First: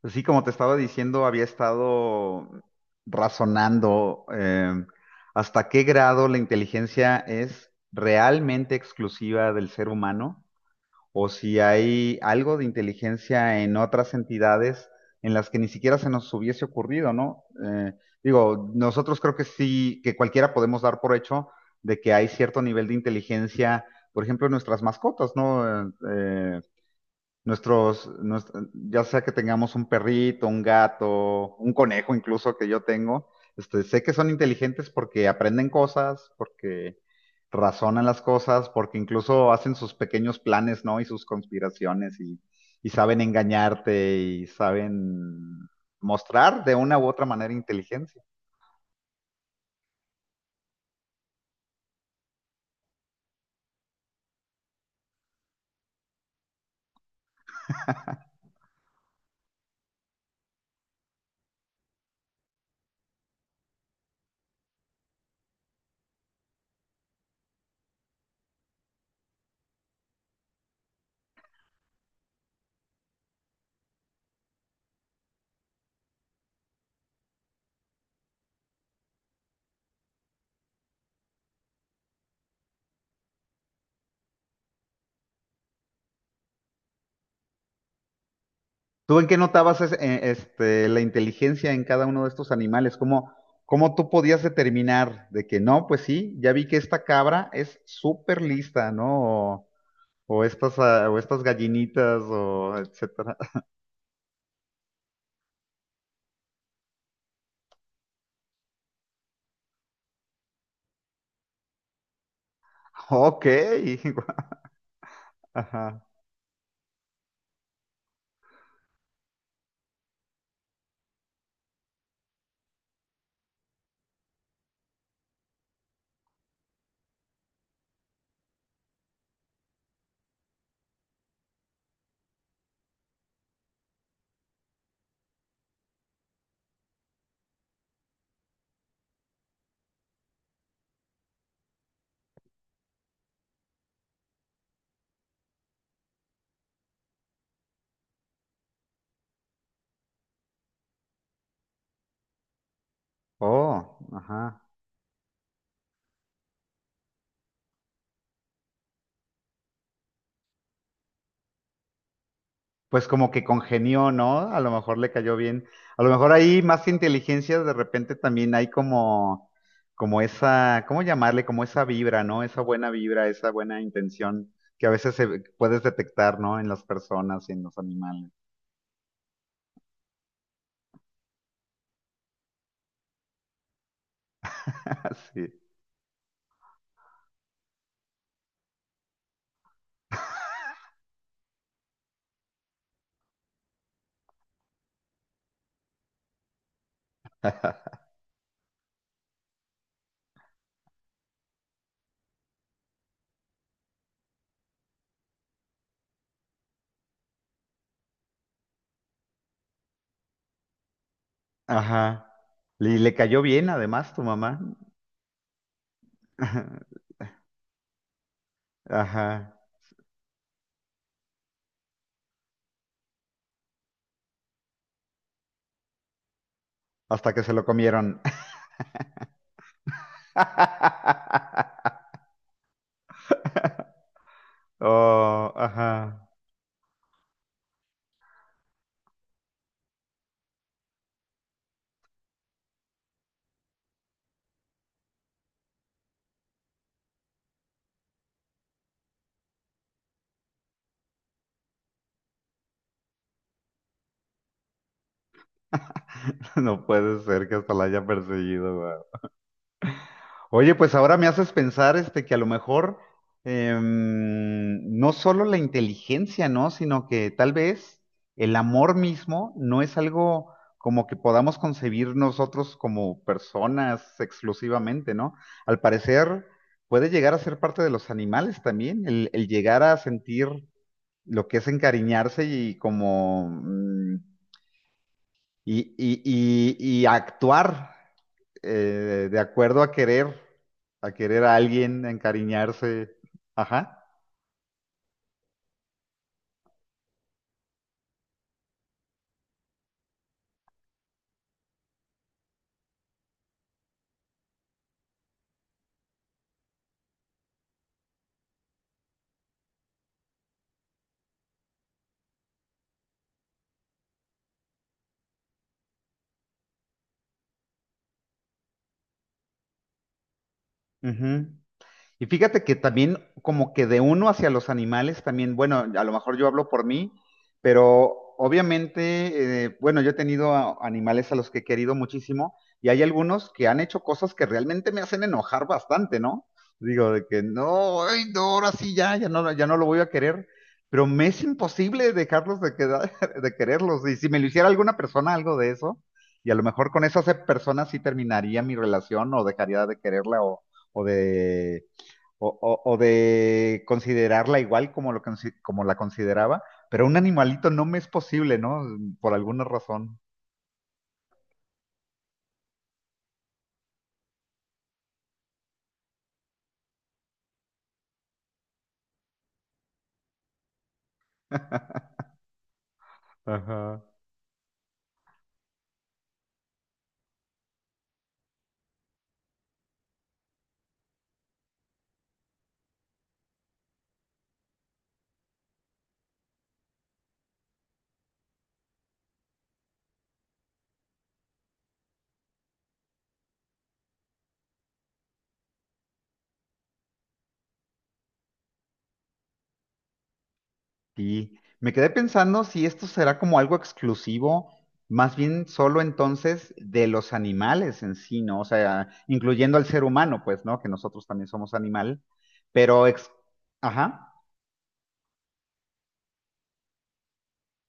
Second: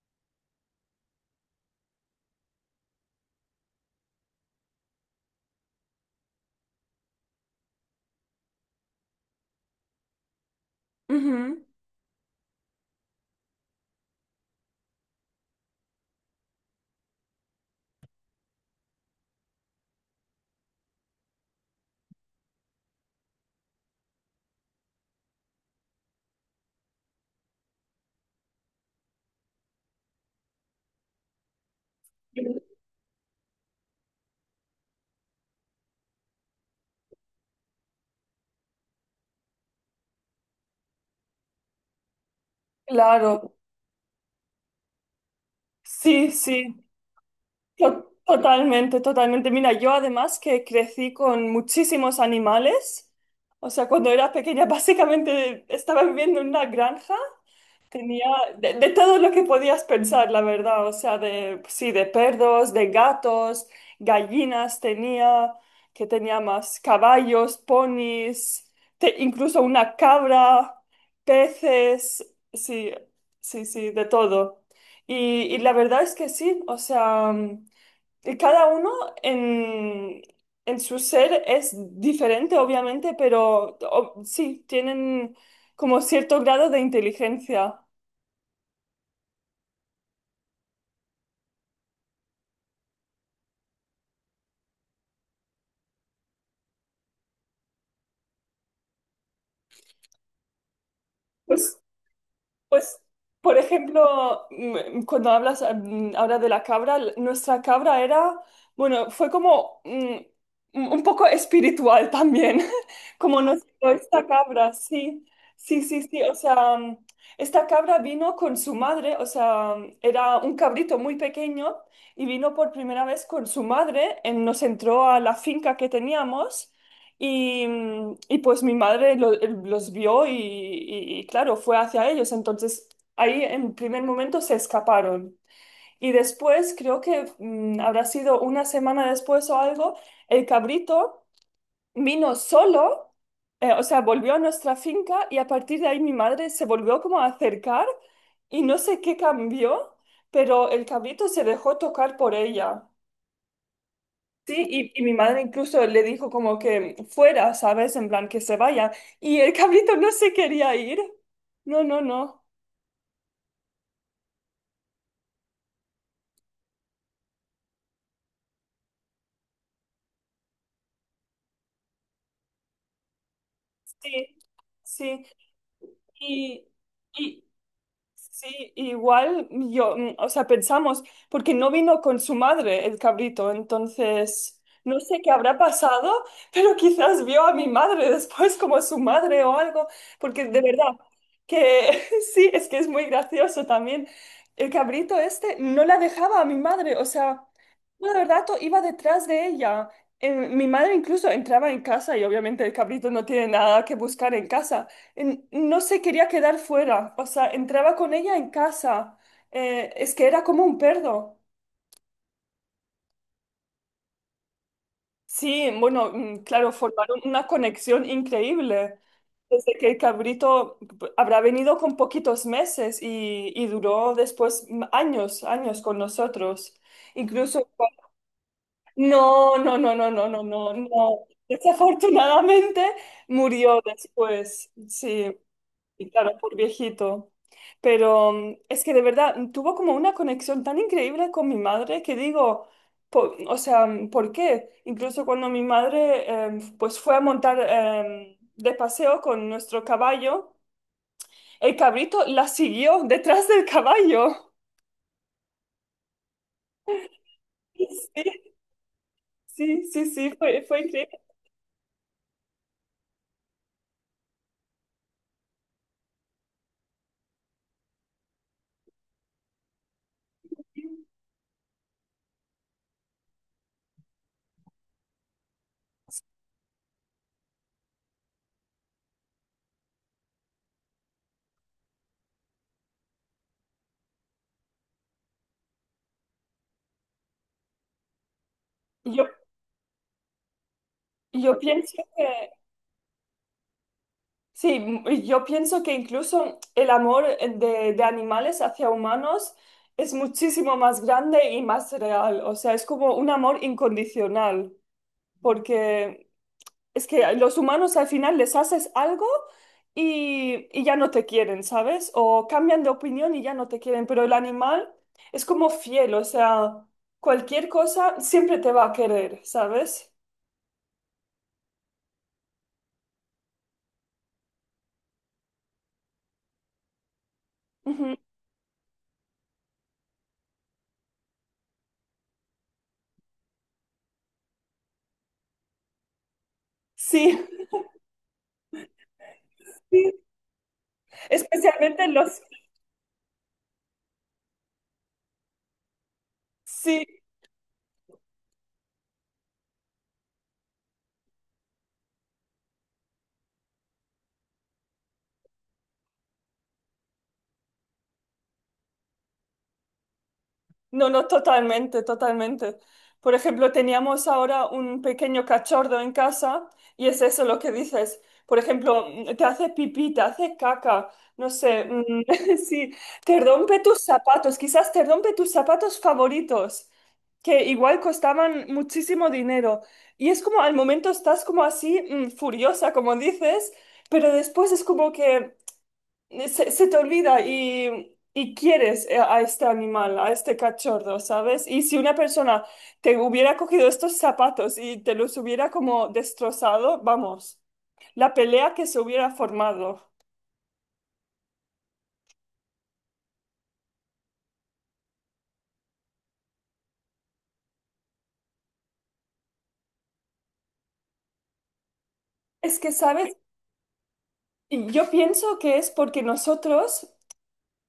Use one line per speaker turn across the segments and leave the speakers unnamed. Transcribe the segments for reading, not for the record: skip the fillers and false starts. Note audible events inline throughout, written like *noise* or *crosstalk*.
Pues sí, como te estaba diciendo, había estado razonando hasta qué grado la inteligencia es realmente exclusiva del ser humano, o si
Ujú.
hay algo de inteligencia en otras entidades en las que ni siquiera se nos hubiese ocurrido, ¿no? Digo, nosotros creo que sí, que cualquiera podemos dar por hecho de que hay cierto nivel de inteligencia, por ejemplo, en nuestras mascotas, ¿no? Ya sea que tengamos un perrito, un gato, un conejo incluso que yo tengo, sé que son inteligentes porque aprenden cosas, porque razonan las cosas, porque incluso hacen sus pequeños planes, ¿no? Y sus conspiraciones y saben
Claro,
engañarte y saben
sí,
mostrar de
sí.
una u otra manera inteligencia.
Totalmente, totalmente. Mira, yo además que crecí con muchísimos animales, o sea, cuando era pequeña *laughs* básicamente estaba viviendo en una granja. Tenía de todo lo que podías pensar, la verdad. O sea, de, sí, de perros, de gatos, gallinas tenía, que tenía más caballos, ponis, incluso una cabra, peces, sí, sí, sí, de todo. Y la verdad es que sí, o sea, y cada uno en, en su ser es diferente, obviamente, pero sí, tienen como cierto grado de inteligencia.
¿Tú en qué notabas la inteligencia en cada uno de estos animales? ¿Cómo tú podías determinar de que no, pues sí, ya vi que esta cabra es súper lista, ¿no? O estas, o estas
Pues,
gallinitas, o
pues,
etcétera.
por
*laughs*
ejemplo, cuando hablas ahora de la cabra, nuestra cabra era, bueno, fue como un poco espiritual también, *laughs* como
Ok.
nos dio esta
*laughs*
cabra, sí, sí,
Ajá.
sí, sí, o sea, esta cabra vino con su madre, o sea, era un cabrito muy pequeño y vino por primera vez con su madre, nos entró a la finca que teníamos. Y y pues mi madre los vio y, claro, fue hacia ellos. Entonces ahí en primer momento se escaparon. Y después, creo que habrá sido una semana después o algo, el cabrito vino solo, o sea, volvió a nuestra finca y a partir de ahí mi madre se volvió como a acercar y no sé qué cambió, pero el cabrito se dejó tocar por ella.
Oh, ajá.
Sí, y y mi madre incluso le dijo como que fuera, ¿sabes? En plan que se vaya. Y el cabrito no se quería ir. No, no, no.
Pues como que congenió, ¿no? A lo mejor le cayó bien. A lo mejor ahí más que inteligencia, de repente también hay como esa, ¿cómo llamarle? Como esa vibra, ¿no? Esa buena vibra, esa buena
Sí,
intención que a veces
sí.
puedes detectar, ¿no?
Y,
En las
y,
personas y en los animales.
Sí, igual yo, o sea, pensamos, porque no vino con su madre el cabrito, entonces no sé qué
*laughs* Sí.
habrá pasado, *laughs* pero quizás vio a mi madre después como su madre o algo, porque de verdad que *laughs* sí, es que es muy gracioso también. El cabrito este no la dejaba a mi madre, o sea, todo el rato iba detrás de ella. Mi madre incluso entraba en casa y obviamente el cabrito no tiene nada que buscar en casa no se quería quedar fuera, o sea, entraba con ella en casa, es que era como un perro.
Ajá. Y le cayó bien además tu mamá.
Sí, bueno, claro,
*laughs*
formaron una conexión increíble.
Ajá.
Desde que el cabrito habrá venido con poquitos meses y duró después años, años con nosotros.
Hasta que se lo
Incluso, cu-
comieron.
no, no, no, no, no, no, no, no.
*laughs*
Desafortunadamente murió después, sí.
Oh,
Y
ajá.
claro, por viejito. Pero es que de verdad tuvo como una conexión tan increíble con mi madre que digo, o sea, ¿por qué? Incluso cuando mi madre pues fue a montar de paseo con nuestro caballo, el cabrito la siguió detrás del caballo.
*laughs* No puede ser que hasta la haya
*laughs*
perseguido.
Sí, sí, sí, sí, fue,
Oye,
fue
pues ahora
increíble.
me haces pensar que a lo mejor no solo la inteligencia, ¿no? Sino que tal vez el amor mismo no es algo como que podamos concebir nosotros como personas exclusivamente, ¿no? Al parecer puede llegar a ser parte de los animales también, el llegar a sentir lo que es encariñarse y y, y- y actuar
Yo,
de acuerdo a a querer a
yo pienso
alguien, a
que
encariñarse. Ajá.
sí. Y yo pienso que incluso el amor de animales hacia humanos es muchísimo más grande y más real. O sea, es como un amor incondicional, porque es que a los humanos al final les haces algo y ya no te quieren, ¿sabes? O cambian de opinión y ya no te quieren, pero el animal es como fiel, o sea, cualquier cosa siempre te va a querer, ¿sabes?
Ujú. Y fíjate que también como que de uno hacia los animales también, bueno, a lo mejor yo hablo por mí, pero
Ujú.
obviamente, bueno, yo he tenido animales a los que he querido muchísimo y hay algunos que han hecho cosas que realmente me hacen enojar bastante, ¿no? Digo, de
Sí,
que no, ay, no, ahora sí ya, ya no, ya no lo
*laughs*
voy a
sí,
querer, pero me es
especialmente
imposible
los...
dejarlos de quedar, *laughs* de quererlos. Y si me lo hiciera alguna persona algo de eso, y a lo mejor con
Sí.
persona sí terminaría mi relación o dejaría de quererla, o de o de considerarla igual como la consideraba, pero un animalito no me es posible, ¿no? Por alguna razón.
No, no, totalmente, totalmente. Por ejemplo, teníamos ahora un pequeño cachorro en casa y es eso lo que dices. Por ejemplo, te hace pipí, te hace caca, no sé, *laughs* sí, te rompe
Ajá.
tus zapatos, quizás te rompe tus zapatos favoritos, que igual costaban muchísimo dinero. Y es como al momento estás como así, furiosa, como dices, pero después es como que se te olvida y quieres a este animal, a este cachorro, ¿sabes? Y si una persona te hubiera cogido estos zapatos y te los hubiera como destrozado, vamos, la pelea que se hubiera formado.
Y me quedé pensando si esto será como algo exclusivo, más bien solo entonces de los animales en sí, ¿no? O sea, incluyendo al ser humano, pues, ¿no? Que nosotros también somos animal,
Es que,
pero ex...
¿sabes?
Ajá.
Yo pienso que es porque nosotros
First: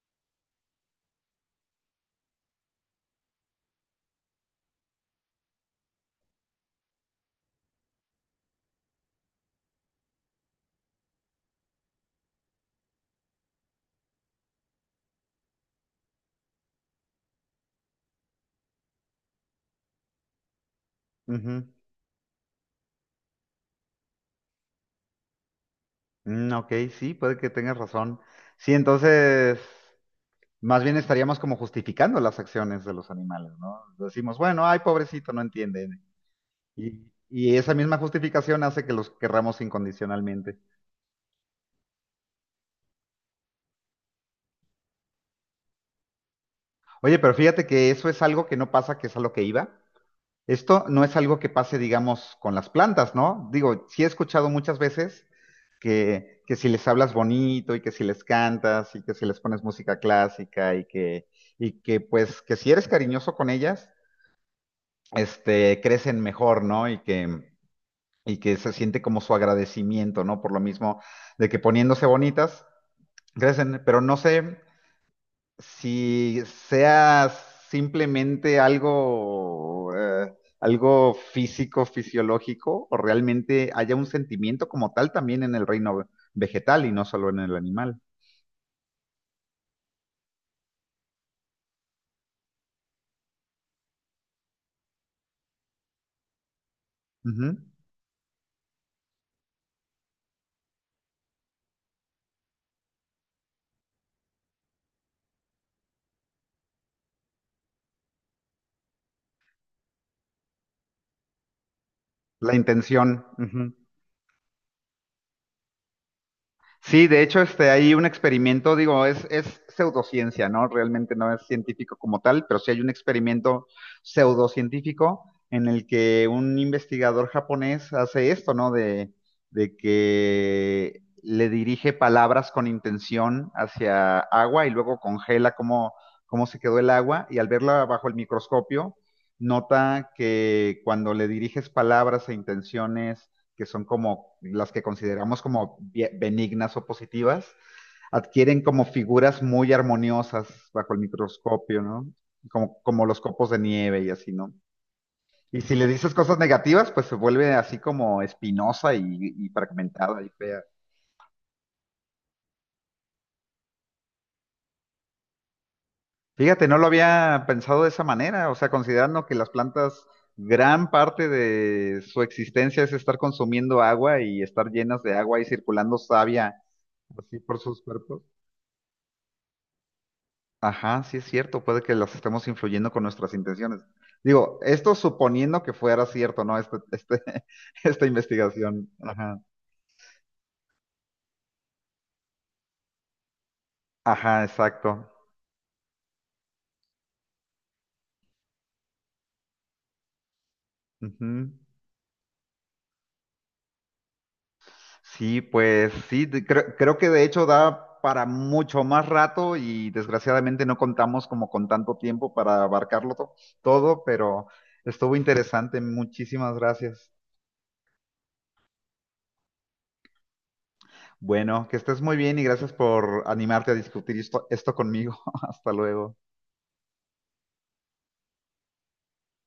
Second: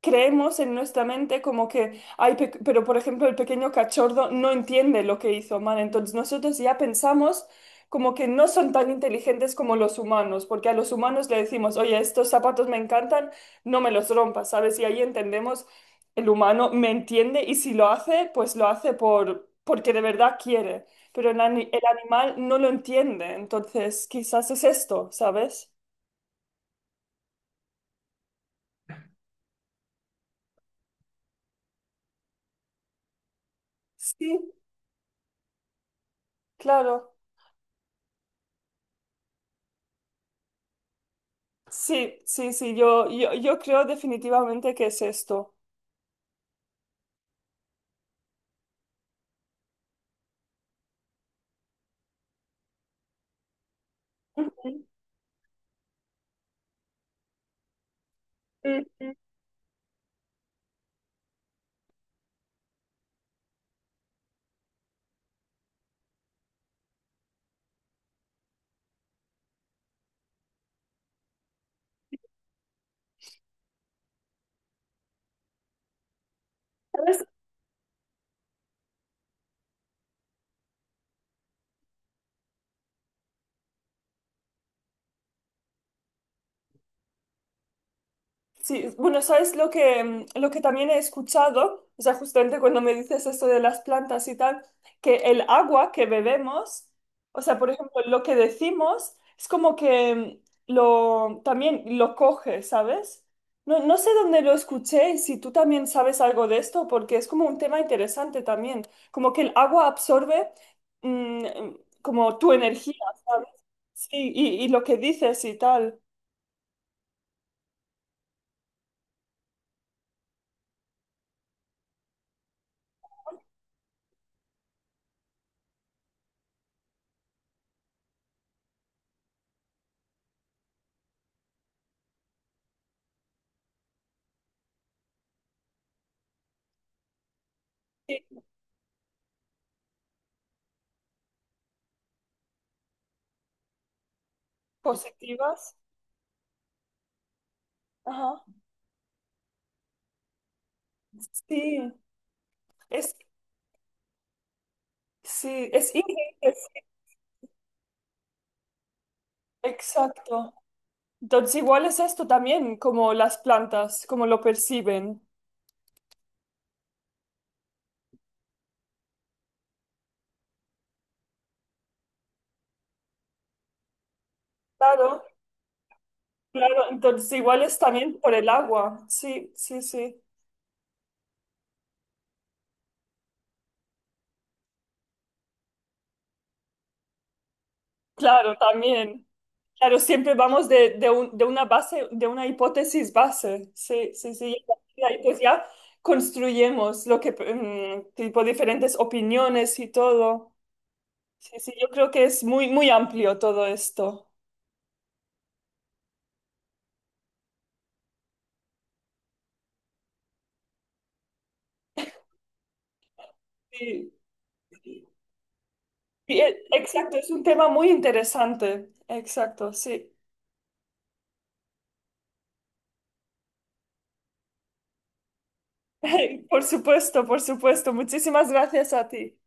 creemos en nuestra mente como que, ay, pero por ejemplo el pequeño cachorro no entiende lo que hizo mal, entonces nosotros ya pensamos como que no son tan inteligentes como los humanos, porque a los humanos le decimos, oye, estos zapatos me encantan, no me los rompas, ¿sabes? Y ahí entendemos, el humano me entiende y si lo hace, pues lo hace porque de verdad quiere, pero
Ujú.
el animal no lo entiende, entonces quizás es esto, ¿sabes?
Mm, ok, sí, puede que tengas razón. Sí, entonces... Más bien estaríamos como justificando las acciones de los animales, ¿no? Decimos,
Sí.
bueno, ay, pobrecito, no entiende.
Claro.
Y esa misma justificación hace que los querramos incondicionalmente.
Sí, sí, sí, yo creo definitivamente que es esto.
Oye, pero fíjate que eso es algo que no pasa, que es a lo que iba. Esto no es algo que pase, digamos, con las plantas, ¿no? Digo, sí he escuchado
Ujú,
muchas veces que si les hablas bonito y que si les cantas y que
ujú.
si les pones música clásica y que pues que si eres cariñoso con ellas, crecen mejor, ¿no? Y que se siente como su agradecimiento, ¿no? Por lo mismo de que poniéndose bonitas, crecen, pero no sé si
¿Sabes?
sea simplemente algo físico, fisiológico, o realmente haya un sentimiento como tal también en el reino vegetal y no solo en el animal.
Sí, bueno, ¿sabes lo que, lo que también he escuchado? O sea, justamente cuando me dices esto de las plantas y tal, que el agua que bebemos, o
Ujú.
sea, por ejemplo, lo que decimos es como que también lo coge, ¿sabes? No, no sé dónde lo escuché y si tú también sabes algo de esto, porque es como un tema interesante también, como que el agua absorbe mm, como tu
La
energía,
intención.
¿sabes?
Ujú.
Y lo que dices y tal.
Sí, de hecho, hay un experimento, digo, es pseudociencia, ¿no? Realmente no es científico como tal, pero sí hay un experimento pseudocientífico en el que un investigador japonés hace esto, ¿no? De que le dirige palabras con intención hacia agua y luego congela cómo se quedó el agua y al verla bajo el
Sí,
microscopio, nota que cuando le diriges palabras e intenciones que son como las que consideramos
positivas.
como benignas o positivas,
Ajá.
adquieren como figuras muy armoniosas bajo el
Sí,
microscopio, ¿no? Como
es,
los copos de nieve y así, ¿no? Y
sí,
si le
es
dices cosas
ingente, sí,
negativas, pues se vuelve así como espinosa y fragmentada y
exacto.
fea.
Entonces igual es esto también, como las plantas, como lo perciben.
Fíjate, no lo había pensado de esa manera, o sea, considerando que las plantas gran parte de su existencia es estar consumiendo agua y estar llenas de
Claro,
agua y circulando savia
claro, entonces
así por
igual es
sus
también
cuerpos.
por el agua, sí, sí, sí.
Ajá, sí es cierto, puede que las estemos influyendo con nuestras intenciones. Digo, esto suponiendo que fuera cierto, ¿no? *laughs* Esta
Claro,
investigación.
también.
Ajá,
Claro, siempre vamos de de una base, de una hipótesis base, sí, sí,
ajá,
sí. Y
exacto.
ahí pues ya construyemos lo que, tipo, diferentes opiniones y todo.
Ujú.
Sí, sí, yo creo que es muy, muy amplio todo esto.
Sí, pues sí, creo que de hecho da para mucho más rato y desgraciadamente no contamos como con tanto tiempo para abarcarlo todo,
Sí.
pero estuvo interesante.
Sí,
Muchísimas gracias.
exacto, es un tema muy interesante. Exacto, sí.
Bueno, que estés muy bien y gracias por animarte a discutir esto conmigo. *laughs* Hasta luego.
*laughs* Por supuesto, por supuesto. Muchísimas gracias a ti.